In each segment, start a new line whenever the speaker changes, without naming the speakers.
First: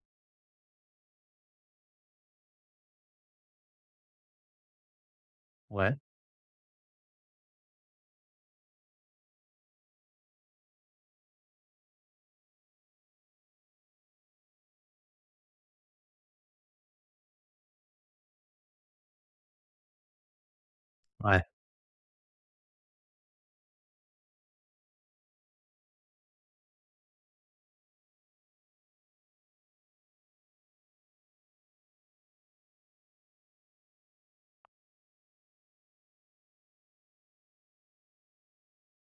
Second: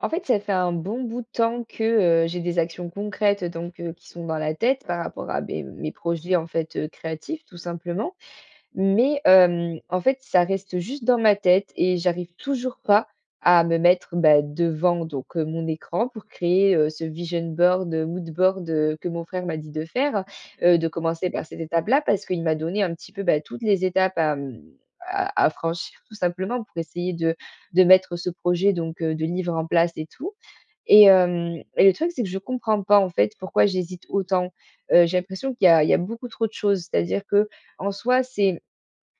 En fait, ça fait un bon bout de temps que, j'ai des actions concrètes donc qui sont dans la tête par rapport à mes
Ouais,
projets, en fait, créatifs, tout simplement. Ça reste juste dans ma tête et j'arrive toujours pas à me mettre, bah, devant donc mon écran pour créer, ce vision board, mood board, que mon frère m'a dit de faire. De commencer
ouais,
par cette étape-là parce qu'il m'a donné un petit peu, bah, toutes les étapes à franchir tout simplement pour essayer de mettre ce projet donc de livre en place et tout et le truc, c'est que je comprends pas, en fait, pourquoi j'hésite autant. J'ai l'impression qu'il y a beaucoup trop de choses. C'est-à-dire que en soi, c'est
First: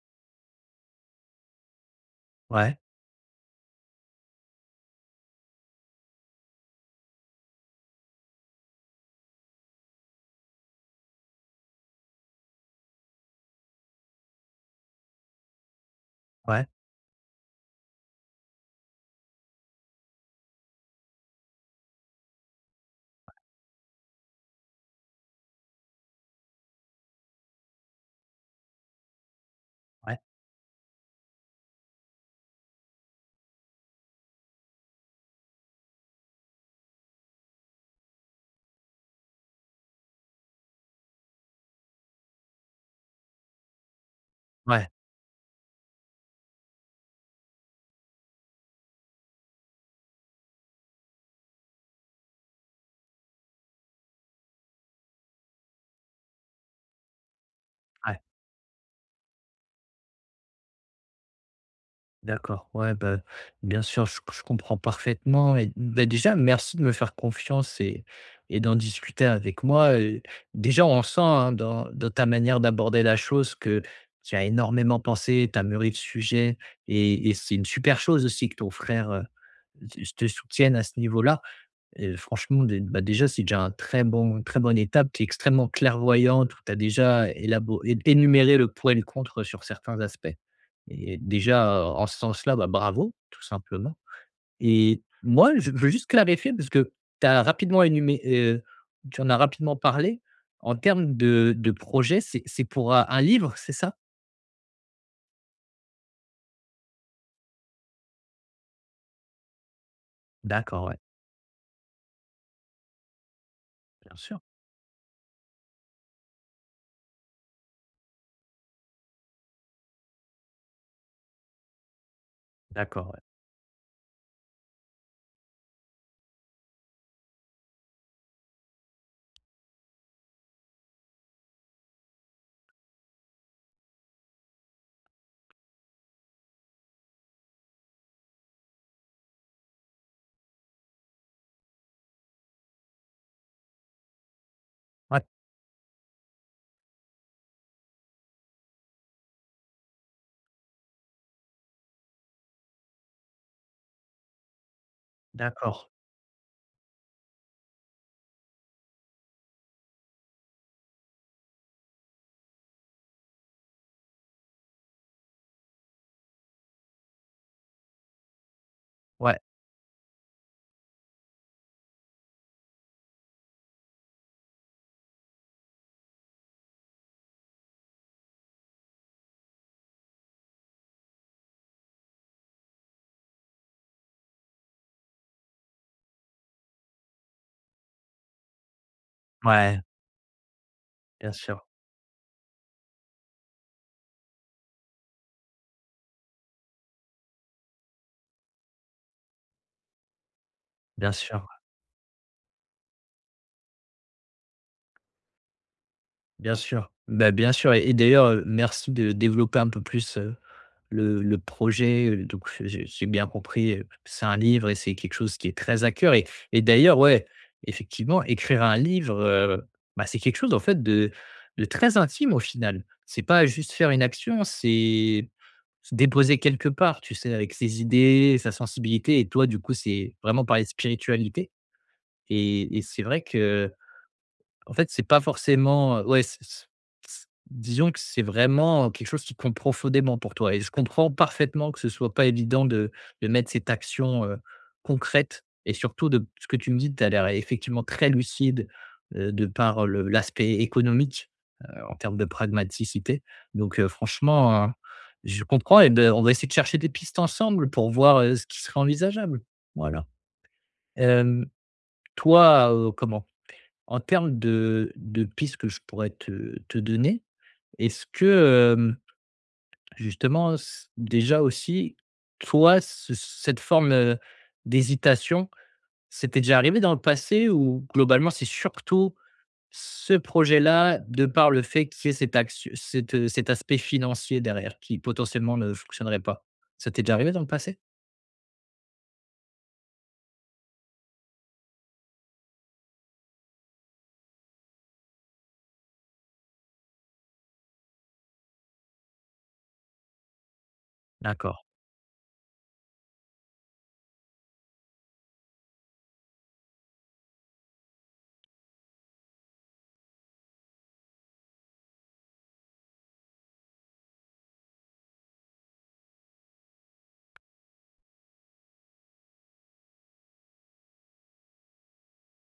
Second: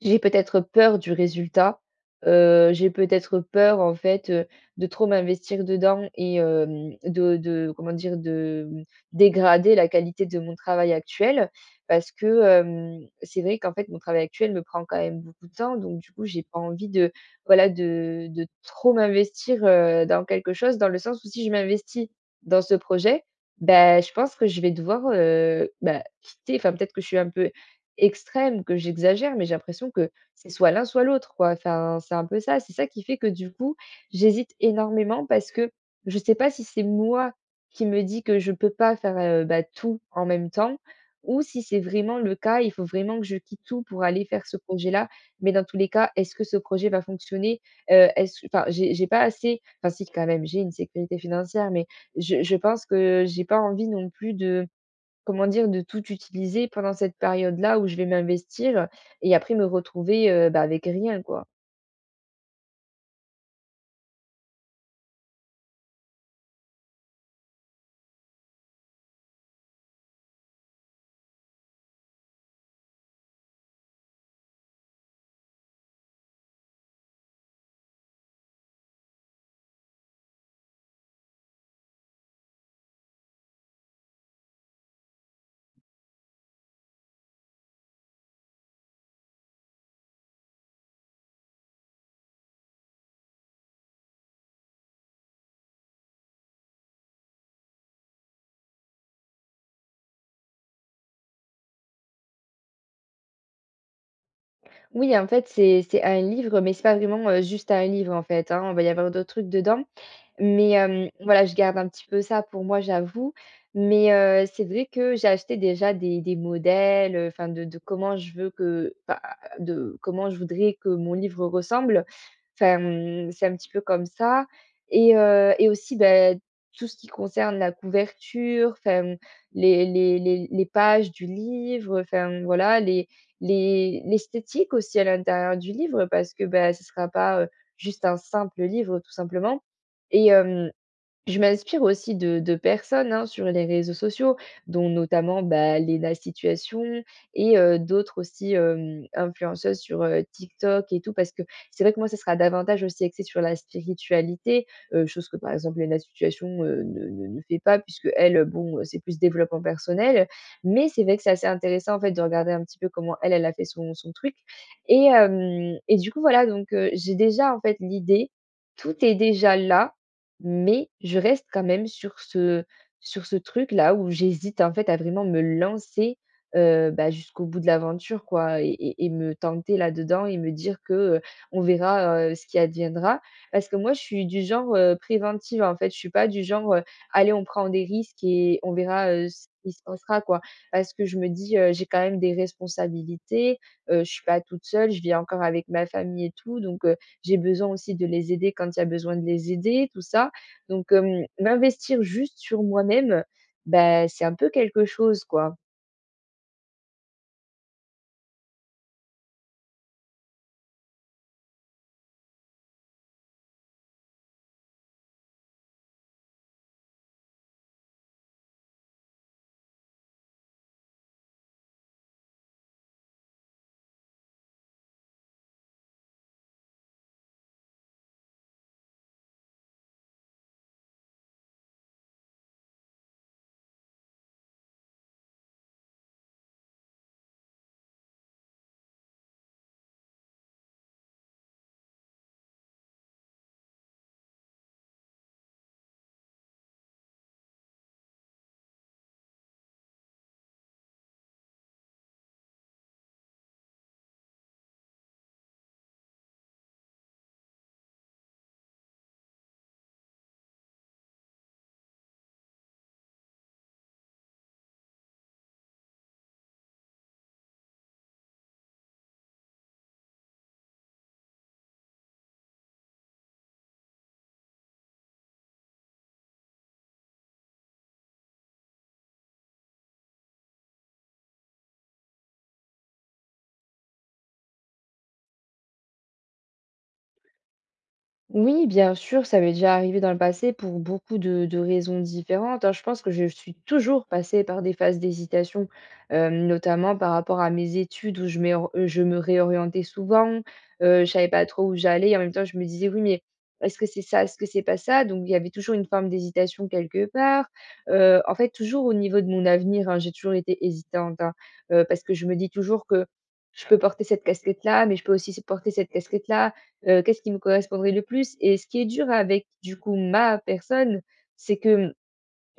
j'ai peut-être peur du résultat,
ouais,
j'ai peut-être peur, en fait, de trop m'investir dedans de comment dire? Dégrader la qualité de mon travail actuel. Parce que, c'est vrai qu'en fait, mon travail actuel me prend quand même beaucoup de temps, donc du coup, j'ai pas
ouais,
envie de, voilà, de trop m'investir, dans quelque chose, dans le sens où si je m'investis dans ce projet, ben, je pense que je vais devoir, quitter enfin, peut-être que je suis un peu extrême, que j'exagère, mais j'ai l'impression que
ouais,
c'est soit l'un, soit l'autre, quoi. Enfin, c'est un peu ça. C'est ça qui fait que du coup, j'hésite énormément parce que je sais pas si c'est moi qui me dis que je peux pas faire, tout en même temps ou si c'est vraiment le cas, il faut vraiment que je quitte tout pour aller faire ce
ouais,
projet-là. Mais dans tous les cas, est-ce que ce projet va fonctionner? Est-ce enfin, j'ai pas assez enfin si, quand même, j'ai une sécurité financière, mais je pense que j'ai pas envie non plus de comment dire? De tout utiliser pendant cette période-là où je vais
ouais,
m'investir et après me retrouver, avec rien, quoi.
d'accord. Ouais, bah, bien sûr, je comprends parfaitement et bah, déjà, merci de me faire confiance et d'en discuter avec moi, déjà, on sent, hein, dans ta manière d'aborder la chose que tu as énormément pensé, tu as mûri le sujet et c'est une super chose aussi que ton frère, te soutienne à ce niveau-là. Et franchement, déjà, c'est déjà un très bon une très bonne étape. Tu es extrêmement clairvoyante, tu as déjà élabo é énuméré le pour et le contre sur certains aspects. Et déjà, en ce sens-là, bah, bravo, tout simplement. Et moi, je veux juste clarifier parce que tu as rapidement énumé heu, tu en as rapidement parlé. En termes de projet, c'est pour, un livre, c'est ça?
Oui, en fait, c'est un livre, mais c'est pas vraiment, juste un livre, en fait, hein. Il va y avoir d'autres trucs dedans.
D'accord, ouais,
Voilà, je garde un petit peu ça pour moi, j'avoue.
bien sûr.
C'est vrai que j'ai acheté déjà des modèles, enfin de comment je veux que enfin, de comment je voudrais que mon livre ressemble. Enfin,
D'accord, ouais.
mmh, c'est un petit peu comme ça et aussi, ben tout ce qui concerne la couverture, enfin, mmh, les pages du livre, enfin, mmh, voilà, les l'esthétique aussi à l'intérieur du livre parce que, ben ce ne sera pas, juste un simple livre, tout simplement. Et hem, je m'inspire aussi de personnes, hein, sur les réseaux sociaux, dont
Ouais,
notamment, bah, Léna Situation et d'autres aussi, influenceuses sur, TikTok et tout. Parce que c'est vrai que moi, ça sera davantage aussi axé sur la spiritualité, chose que, par exemple,
d'accord.
Lena Situation, ne fait pas puisqu'elle, bon, c'est plus développement personnel. Mais c'est vrai que c'est assez intéressant, en fait, de regarder un petit peu comment elle, elle a fait son truc et du coup, voilà, donc j'ai déjà, en fait, l'idée. Tout est
Ouais,
déjà là. Mais je reste quand même sur ce truc-là où j'hésite, en fait, à vraiment me lancer, jusqu'au bout de l'aventure, quoi et me tenter là-dedans et me dire que, on verra, ce qui adviendra. Parce que moi, je suis du genre, préventive, en fait. Je suis pas du genre, «Allez, on prend des risques et on verra, ce qui
ouais,
se passera», quoi. Parce que je me
bien
dis,
sûr,
«J'ai quand même des responsabilités, je suis pas toute seule, je vis encore avec ma famille et tout, donc j'ai besoin aussi de les aider quand il y a besoin de les aider, tout ça». Donc,
bien sûr.
m'investir juste sur moi-même, bah, c'est un peu quelque chose, quoi.
Bien sûr. Bah, bien sûr et d'ailleurs, merci de développer un peu plus, le projet, donc j'ai bien compris, c'est un livre et c'est quelque chose qui est très à cœur et d'ailleurs, ouais, effectivement, écrire un livre, bah, c'est quelque chose, en fait, de très intime, au final. C'est pas juste faire une action, c'est se déposer quelque part, tu sais, avec ses idées, sa sensibilité et toi, du coup, c'est vraiment parler de spiritualité et c'est vrai que en fait, c'est pas forcément, ouais, c c c disons que c'est vraiment quelque chose qui compte profondément pour toi et je comprends parfaitement que ce soit pas évident de mettre cette action, concrète et surtout de ce que tu me dis, tu as l'air effectivement très lucide, de par le l'aspect économique, en termes de pragmaticité. Donc, franchement, je comprends et de on va essayer de chercher des pistes ensemble pour voir, ce qui serait envisageable. Voilà. Hem, toi, comment en termes de pistes que je pourrais te donner, est-ce que, justement, s déjà aussi, toi, ce cette forme, d'hésitation, c'était déjà arrivé dans le passé ou globalement, c'est surtout ce projet-là, de par le fait qu'il y ait cet aspect financier derrière qui potentiellement ne fonctionnerait pas. Ça t'est déjà arrivé dans le passé?
Oui, bien sûr, ça m'est déjà arrivé dans le passé pour beaucoup de raisons différentes, hein. Je pense que je suis toujours passée par des phases d'hésitation, notamment par rapport à mes études où je me réorientais souvent, je savais pas
D'accord,
trop où j'allais, et en même temps je me disais oui, mais est-ce que c'est ça, est-ce que c'est pas ça? Donc il y avait toujours une forme d'hésitation quelque part. En fait, toujours au niveau de mon avenir, hein, j'ai toujours été hésitante, hein, parce que je me dis toujours que je peux porter cette casquette-là, mais je peux aussi porter cette casquette-là. Qu'est-ce qui me correspondrait le plus? Et ce qui est dur avec, du coup, ma personne, c'est que,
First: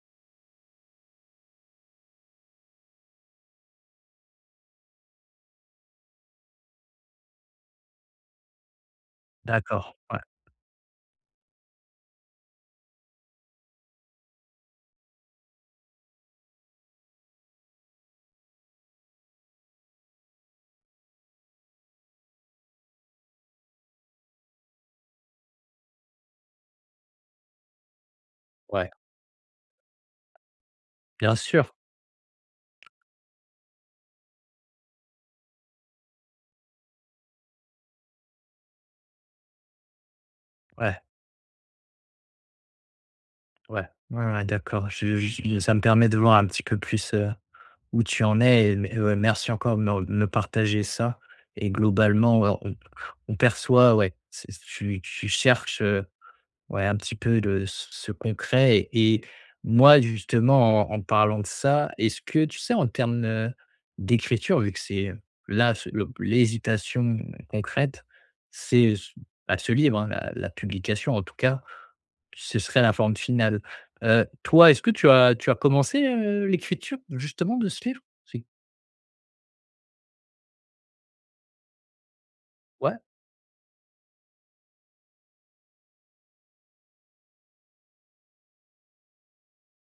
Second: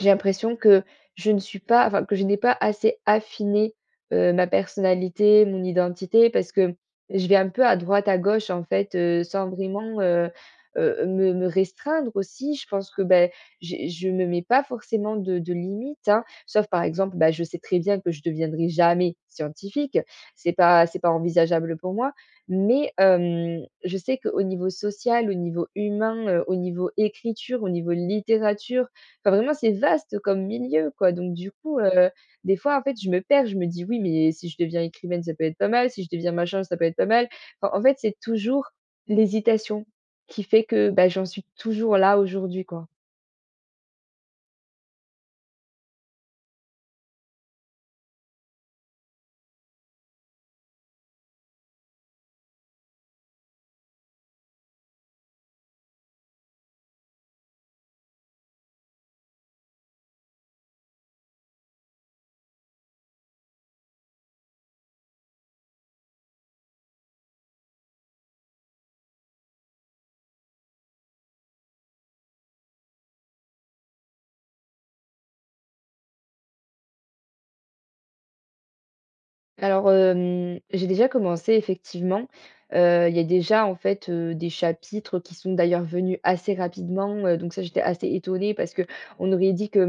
j'ai l'impression que je ne suis pas enfin, que je n'ai pas assez affiné, ma personnalité, mon identité parce que je vais un peu à droite, à gauche, en fait, sans
d'accord,
vraiment,
ouais,
me restreindre aussi. Je pense que, beh, j'ai je ne me mets pas forcément de limites, hein, sauf par exemple, bah, je sais très bien que je ne deviendrai jamais scientifique. C'est pas envisageable pour moi, mais je sais qu'au niveau social, au niveau humain, au niveau écriture, au niveau littérature,
ouais,
enfin, vraiment, c'est vaste comme milieu, quoi.
bien
Donc, du
sûr,
coup, des fois, en fait, je me perds. Je me dis: «Oui, mais si je deviens écrivaine, ça peut être pas mal. Si je deviens machin, ça peut être pas mal». Enfin, en fait, c'est toujours l'hésitation qui fait que,
ouais,
bah, j'en suis toujours là aujourd'hui, quoi.
ouais, ouais, ouais, d'accord. Je ça me permet de voir un petit peu plus, où tu en es. Et mais, merci encore de me partager ça et globalement, ouais, on perçoit, ouais, c'est tu cherches, ouais, un petit peu de ce concret et moi, justement, en en parlant de ça, est-ce que tu sais, en termes, d'écriture, vu que c'est, là, ce le l'hésitation concrète, c'est, ce bah, ce livre, hein, la publication, en tout cas, ce serait la forme finale. Toi, est-ce que tu as commencé, l'écriture, justement, de ce livre?
Alors, j'ai déjà commencé effectivement.
Ouais,
Il y a déjà en fait, des chapitres qui sont d'ailleurs venus assez rapidement, donc ça j'étais assez étonnée parce que on aurait dit que,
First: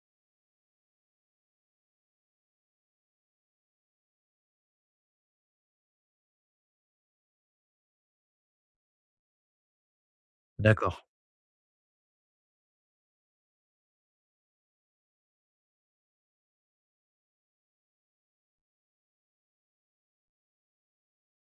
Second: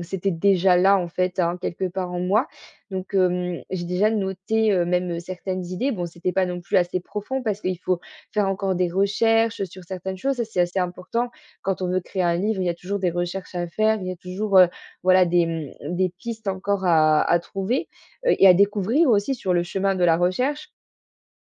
mmh, c'était déjà là en fait, hein, quelque part en moi. Donc, j'ai déjà noté, même, certaines idées. Bon, c'était pas non plus assez profond parce qu'il faut faire encore des recherches sur certaines choses. Ça, c'est assez
d'accord,
important. Quand on veut créer un livre, il y a toujours des recherches à faire, il y a toujours, voilà des, mmh, des pistes encore à trouver et à découvrir aussi sur le chemin de la recherche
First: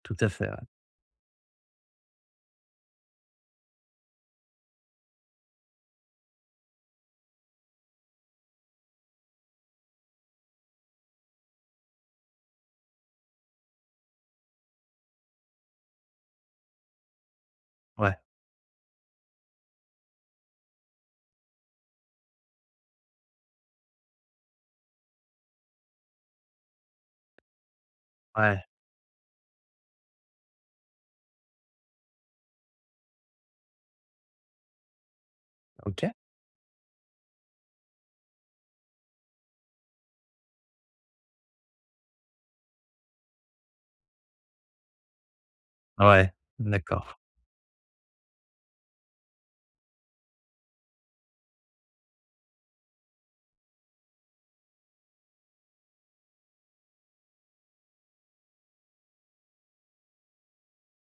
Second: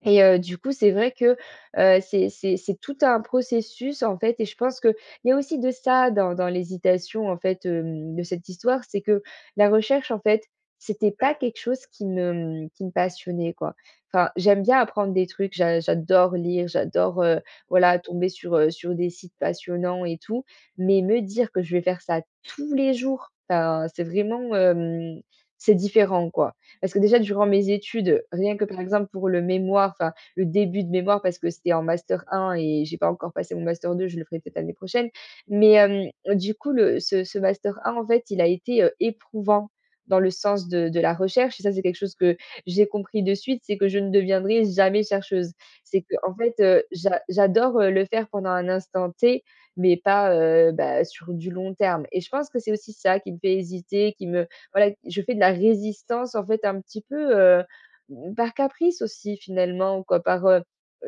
tout à fait, ouais.
du coup, c'est vrai que, c'est tout un processus, en fait et je pense qu'il y a aussi de ça dans l'hésitation, en fait, de cette histoire. C'est que la recherche, en fait, c'était pas quelque chose qui me passionnait, quoi. Enfin, j'aime bien apprendre des trucs, j'adore lire, j'adore, voilà,
Ouais,
tomber sur, sur des sites passionnants et tout, mais me dire que je vais faire ça tous les jours, enfin, c'est vraiment, c'est différent, quoi. Parce que déjà durant mes études, rien
ouais,
que par exemple pour le mémoire, enfin le début de mémoire parce que c'était en master 1 et j'ai pas encore passé mon master 2, je le ferai peut-être l'année prochaine. Mais
OK.
du coup le ce master 1 en fait, il a été, éprouvant dans le sens de la recherche et ça c'est quelque chose que j'ai compris de suite, c'est que je ne deviendrai jamais chercheuse. C'est que
Ouais,
en fait,
d'accord.
j'adore, le faire pendant un instant T, mais pas, sur du long terme et je pense que c'est aussi ça qui me fait hésiter, qui me voilà, je fais de la résistance en fait un petit peu, mmh, par caprice aussi finalement quoi,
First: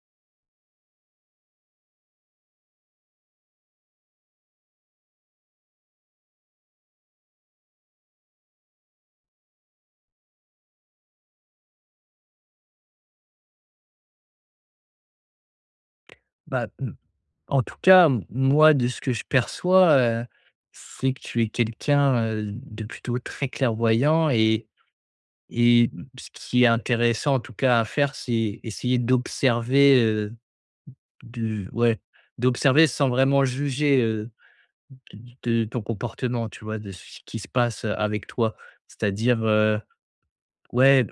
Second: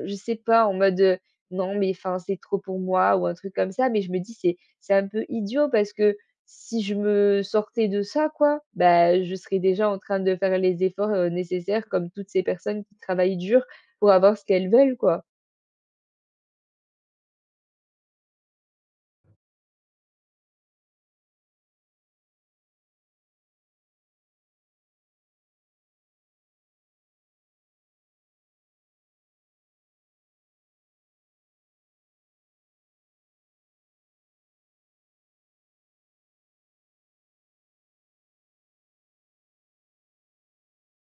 je sais pas en mode, «Non mais enfin c'est trop pour moi» ou un truc comme ça. Mais je me dis: c'est un peu idiot» parce que si je me sortais de ça quoi, bah, je serais déjà en train de faire les efforts, nécessaires comme toutes ces personnes qui travaillent dur pour avoir ce qu'elles veulent, quoi.
Bah, mmh, en tout cas, m moi, de ce que je perçois, c'est que tu es quelqu'un, de plutôt très clairvoyant et mmh, ce qui est intéressant, en tout cas, à faire, c'est essayer d'observer, de ouais, d'observer sans vraiment juger, de de ton comportement, tu vois? De ce qui se passe, avec toi. C'est-à-dire, ouais.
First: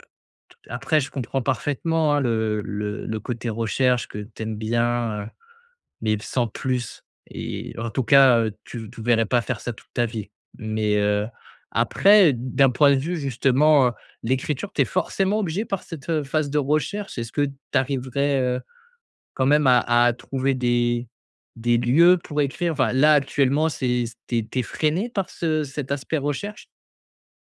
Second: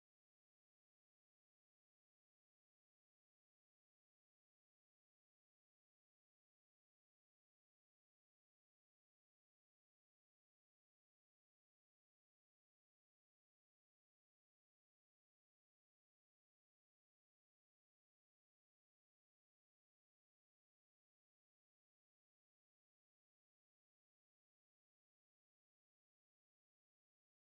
Après, je comprends parfaitement, hein, le côté recherche que tu aimes bien, mais sans plus et en tout cas, tu te verrais pas faire ça toute ta vie. Mais, après, d'un point de vue justement, l'écriture, tu es forcément obligé par cette, phase de recherche. Est-ce que tu arriverais, quand même à trouver des lieux pour écrire? Enfin, là, actuellement, c'est c tu es freiné par ce cet aspect recherche?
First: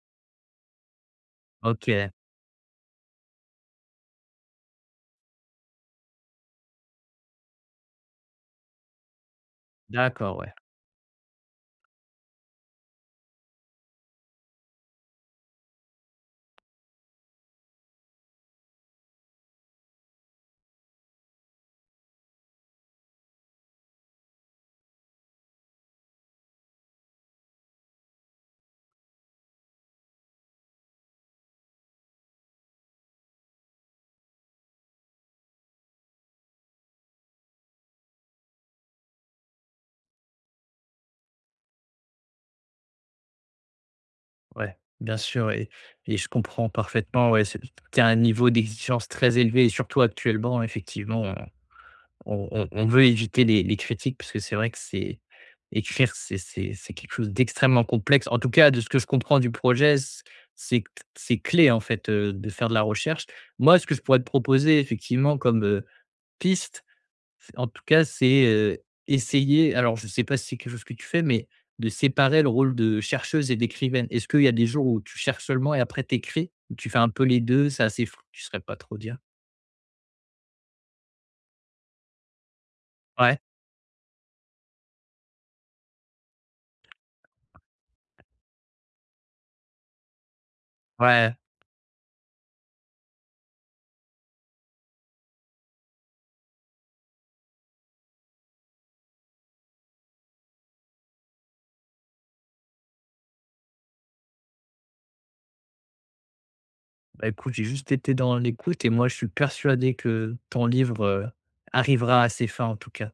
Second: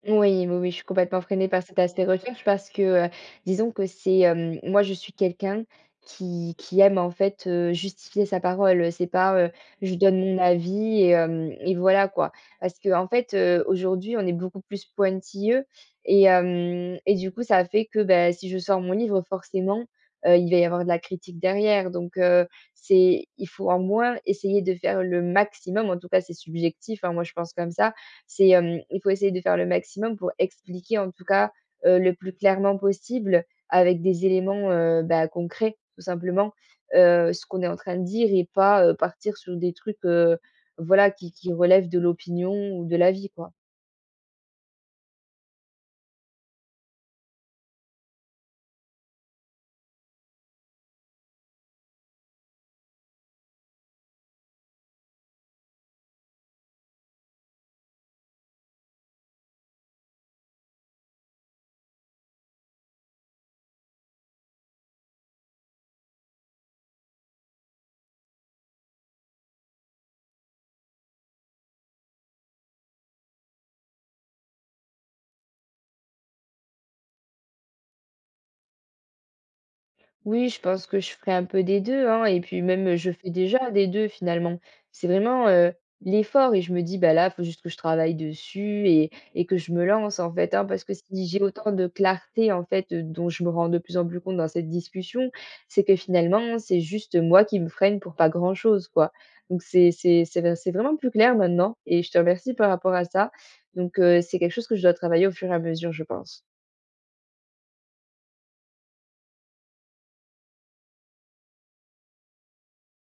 Oui, oui, oui, je suis complètement freinée par cet aspect
OK,
recherche parce que, disons que c'est, moi je suis quelqu'un qui aime en fait, justifier sa parole. C'est pas, je donne
d'accord,
mon
ouais.
avis et voilà quoi. Parce que en fait, aujourd'hui on est beaucoup plus pointilleux et du coup ça fait que, ben, si je sors mon livre forcément, il va y avoir de la critique derrière. Donc, c'est il faut au moins essayer de faire le maximum, en tout cas c'est subjectif, hein, moi je pense comme ça, c'est, il faut essayer de faire le maximum pour expliquer en tout cas, le plus clairement possible avec des éléments, concrets tout simplement, ce qu'on est en train de dire et pas, partir sur des trucs, voilà qui relèvent de l'opinion ou de l'avis, quoi.
Ouais, bien sûr et je comprends parfaitement, ouais, c'est tu un niveau d'exigence très élevé et surtout actuellement, effectivement, on veut éviter les critiques parce que c'est vrai que c'est écrire, c'est quelque chose d'extrêmement complexe. En tout cas, de ce que je comprends du projet, c'est c'est clé, en fait, de faire de la recherche. Moi, ce que je pourrais te proposer effectivement comme, piste, c'est en tout cas, c'est, essayer alors je ne sais pas si c'est quelque chose que tu fais, mais de séparer le rôle de chercheuse et d'écrivaine. Est-ce qu'il y a des jours où tu cherches seulement et après t'écris? Ou tu fais un peu les 2, c'est assez flou, tu ne saurais pas trop dire?
Oui, je pense que je ferai un peu des 2, hein et puis même, je fais
Ouais,
déjà des 2 finalement. C'est vraiment, l'effort et je me dis: «Bah, là, il faut juste que je travaille dessus et que je me lance, en fait, hein». Parce que si
ouais.
j'ai autant de clarté, en fait, dont je me rends de plus en plus compte dans cette discussion, c'est que finalement, c'est juste moi qui me freine pour pas grand-chose, quoi. Donc c'est vraiment plus clair maintenant et je te remercie par rapport à ça. Donc c'est quelque chose que je dois travailler au fur et à mesure, je pense.
Bah, écoute, j'ai juste été dans l'écoute et moi je suis persuadé que ton livre, arrivera à ses fins en tout cas.